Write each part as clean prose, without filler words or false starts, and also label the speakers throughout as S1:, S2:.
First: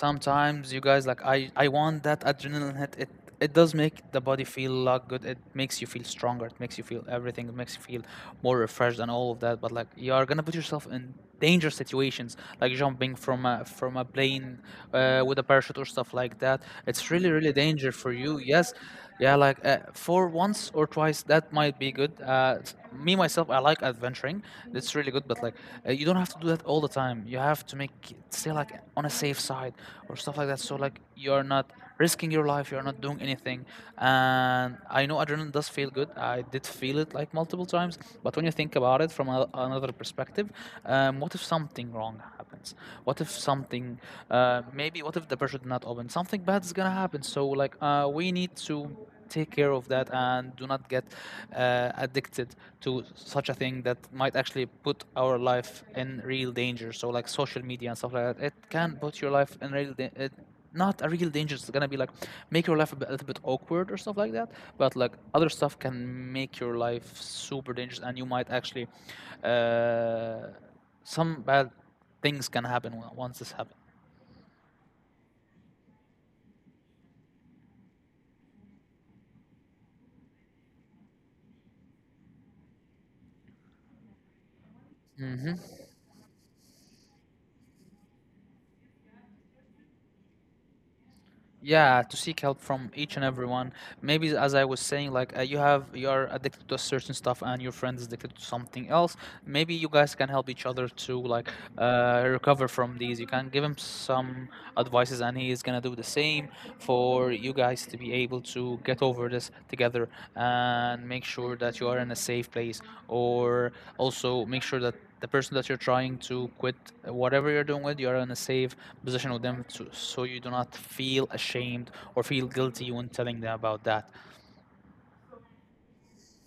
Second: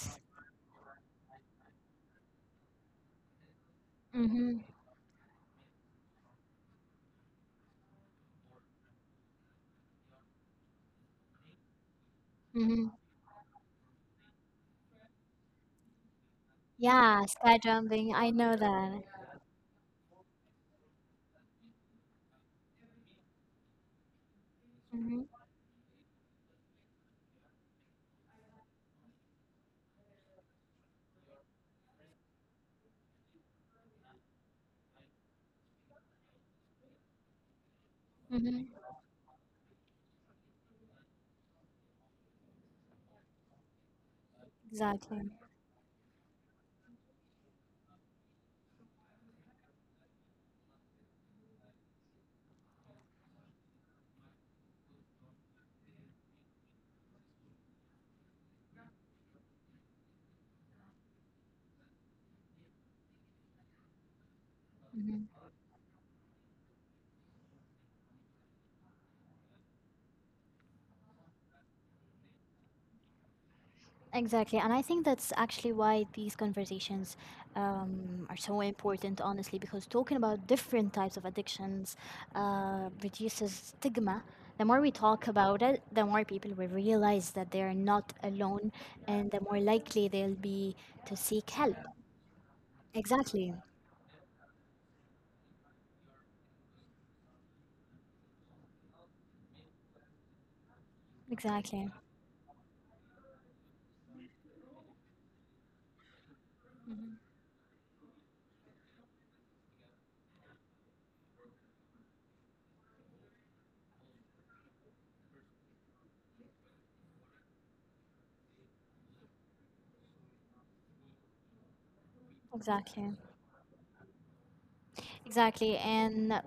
S1: sometimes you guys, like I want that adrenaline hit. It does make the body
S2: Mm-hmm.
S1: feel a lot good, it makes you feel stronger, it makes you feel everything, it makes you feel more refreshed and all of that. But like you are gonna put yourself in dangerous situations, like
S2: Mm-hmm.
S1: jumping from a plane with a parachute or stuff like that. It's
S2: Yeah,
S1: really really
S2: sky
S1: danger for
S2: jumping. I
S1: you,
S2: know
S1: yes.
S2: that.
S1: Yeah, like for once or twice that might be good. Me myself, I like adventuring. It's really good,
S2: Mm-hmm.
S1: but like you don't have to do that all the time. You have to make stay like on a safe side or stuff like that. So like you're not risking your life. You're not doing anything. And I know adrenaline does feel good. I did feel it like multiple times. But when you think
S2: Mm-hmm.
S1: about it from another perspective, what if something wrong happens? What if something? Maybe what if
S2: Exactly.
S1: the pressure did not open? Something bad is gonna happen. So like we need to take care of that and do not get addicted to such a thing that might actually put our life in real danger. So like social media and stuff like that, it can put your life in real it, not a real danger. It's gonna be like make your life a little bit awkward or stuff like that. But like
S2: Mm-hmm.
S1: other stuff can make your life super dangerous, and you might actually uh, some bad things can happen once this happens.
S2: Exactly. And I think that's actually why these conversations are so important, honestly, because talking about different types of addictions reduces stigma. The more we talk
S1: Hmm.
S2: about it, the more people will realize that they are not alone and the more likely they'll be to seek help.
S1: Yeah, to seek help from each and
S2: Exactly.
S1: everyone. Maybe as I was saying, like you have you are addicted to a certain stuff, and your friend is addicted to something else. Maybe you guys can help each other to like
S2: Exactly.
S1: recover from these. You can give him some advices, and he is gonna do the same
S2: Hmm.
S1: for you guys to be able to get over this together and make sure that you are in a safe place, or also make sure that the person that you're trying to quit whatever you're doing with, you're in a safe position with them to, so you do not feel ashamed or feel guilty when
S2: Exactly.
S1: telling them about that.
S2: Exactly, and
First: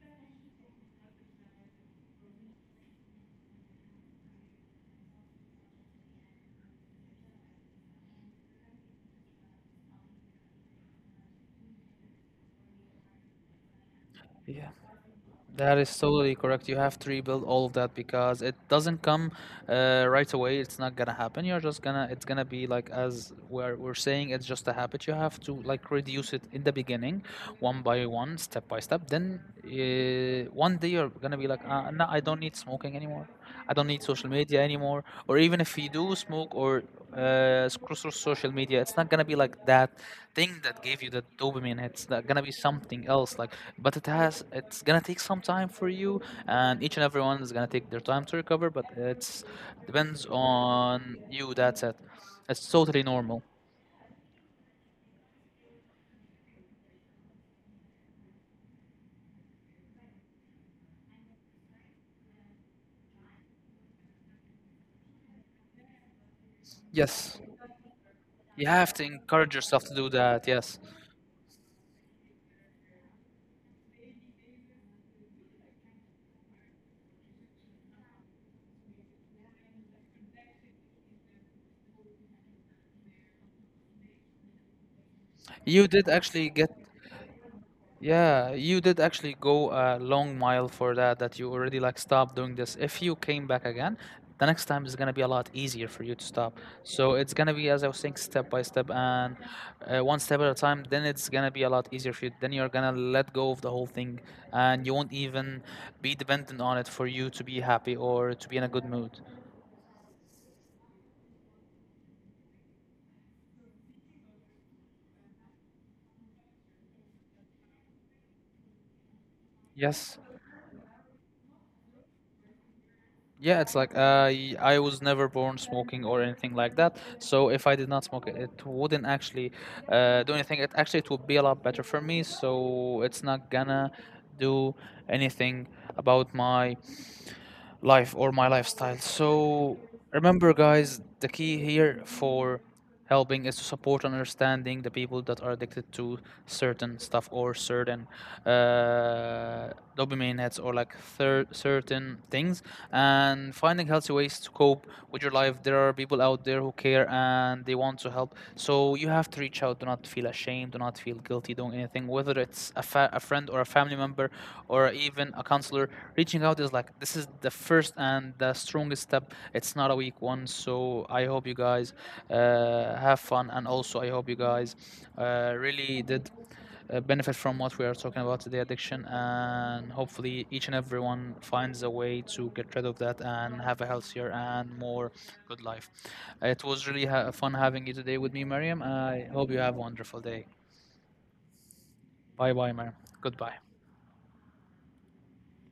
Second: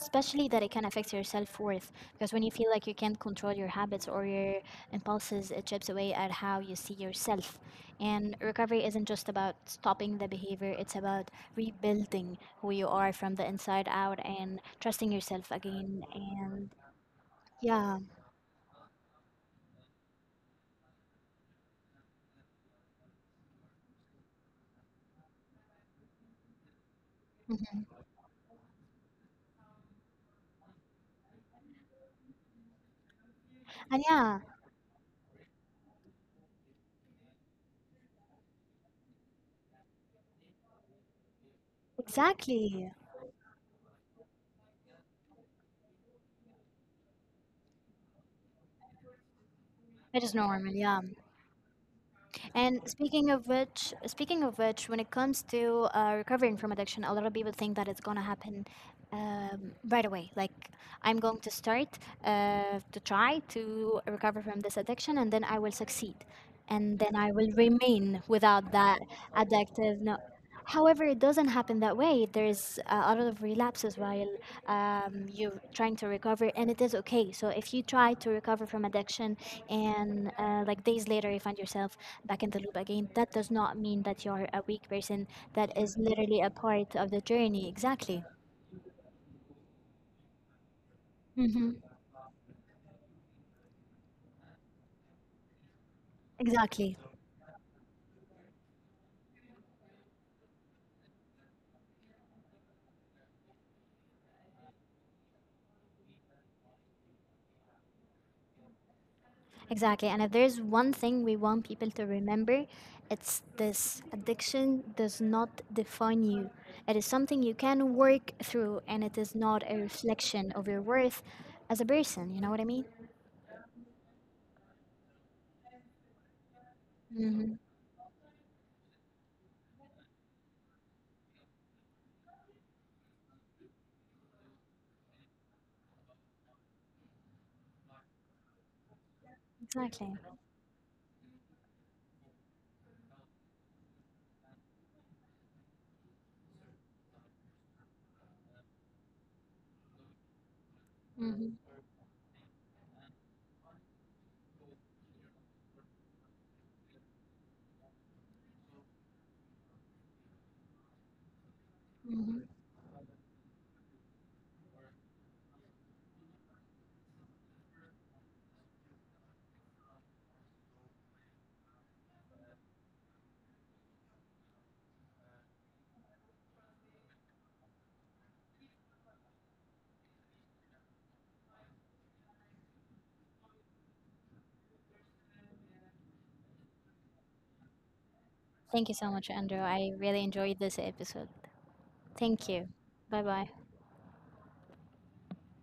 S2: especially that it can affect your self worth because when you feel like you can't control your habits or your impulses, it chips away at how you see yourself. And recovery isn't just about stopping the behavior, it's about rebuilding who you are from the inside out and
S1: Yeah.
S2: trusting yourself
S1: That is
S2: again.
S1: totally correct.
S2: And
S1: You have to rebuild all of that
S2: yeah,
S1: because it doesn't come right away. It's not gonna happen. You're just gonna. It's gonna be like as we're saying. It's just a habit. You have to like reduce it in the beginning, one
S2: mhm,
S1: by one, step by step. Then one day you're gonna be like, no, I don't need smoking anymore. I don't need
S2: and
S1: social
S2: yeah,
S1: media anymore. Or even if you do smoke or scroll through social media, it's not gonna be like that thing that gave you the dopamine, it's not gonna be
S2: exactly.
S1: something else like, but it's gonna take some time for you, and each and everyone is gonna take their time to recover, but it's
S2: It
S1: depends
S2: is normal, yeah.
S1: on you. That's it. It's
S2: And
S1: totally
S2: speaking
S1: normal.
S2: of which, speaking of which, when it comes to recovering from addiction, a lot of people think that it's gonna happen right away. Like I'm going to start to try to recover from this addiction, and then I will succeed, and then I
S1: Yes,
S2: will remain
S1: you
S2: without
S1: have
S2: that
S1: to encourage yourself to
S2: addictive.
S1: do
S2: No.
S1: that, yes.
S2: However, it doesn't happen that way. There's a lot of relapses while you're trying to recover, and it is okay. So if you try to recover from addiction and like days later you find yourself back in the loop again, that does not mean that you're a weak person. That
S1: you
S2: is
S1: did
S2: literally
S1: actually
S2: a
S1: get
S2: part of the journey. Exactly.
S1: Yeah, you did actually go a long mile for that, that you
S2: Mm-hmm.
S1: already like stopped doing this. If you came back again, the next time is gonna be a lot easier for you to stop.
S2: Exactly.
S1: So it's gonna be, as I was saying, step by step, and one step at a time. Then it's gonna be a lot easier for you. Then you're gonna let go of the whole thing, and you won't even be dependent on it for you to be happy or to be in a good mood.
S2: Exactly. And if there's one thing we want people to remember, it's this: addiction does not define you. It is something you can work through, and it is not a
S1: Yes.
S2: reflection of your worth as a person. You know what I mean?
S1: Yeah, it's like I was never born smoking or anything like that. So
S2: Mm-hmm.
S1: if I did not smoke, it wouldn't actually do anything. It actually, it would be a lot better for me. So it's not gonna do anything about my life or my lifestyle. So
S2: Exactly.
S1: remember, guys, the key here for helping is to support and understanding the people that are addicted to certain stuff or certain uh, dopamine hits or like
S2: Mm-hmm.
S1: certain things, and finding healthy ways to cope with your life. There are people out there who care and they want to help. So you have to reach out. Do not feel ashamed. Do not feel guilty doing anything. Whether
S2: Mm-hmm.
S1: it's a friend or a family member or even a counselor, reaching out is like this is the first and the strongest step. It's not a weak one. So I hope you guys have fun, and also I hope you guys really did benefit from what we are talking about today, addiction, and hopefully each and everyone finds a way to get rid of that and have a healthier and more good life. It was really fun having you today with me, Mariam.
S2: Thank you so
S1: I
S2: much,
S1: hope you
S2: Andrew.
S1: have a
S2: I
S1: wonderful
S2: really
S1: day.
S2: enjoyed this episode. Thank
S1: Bye
S2: you.
S1: bye, Mariam.
S2: Bye bye.
S1: Goodbye.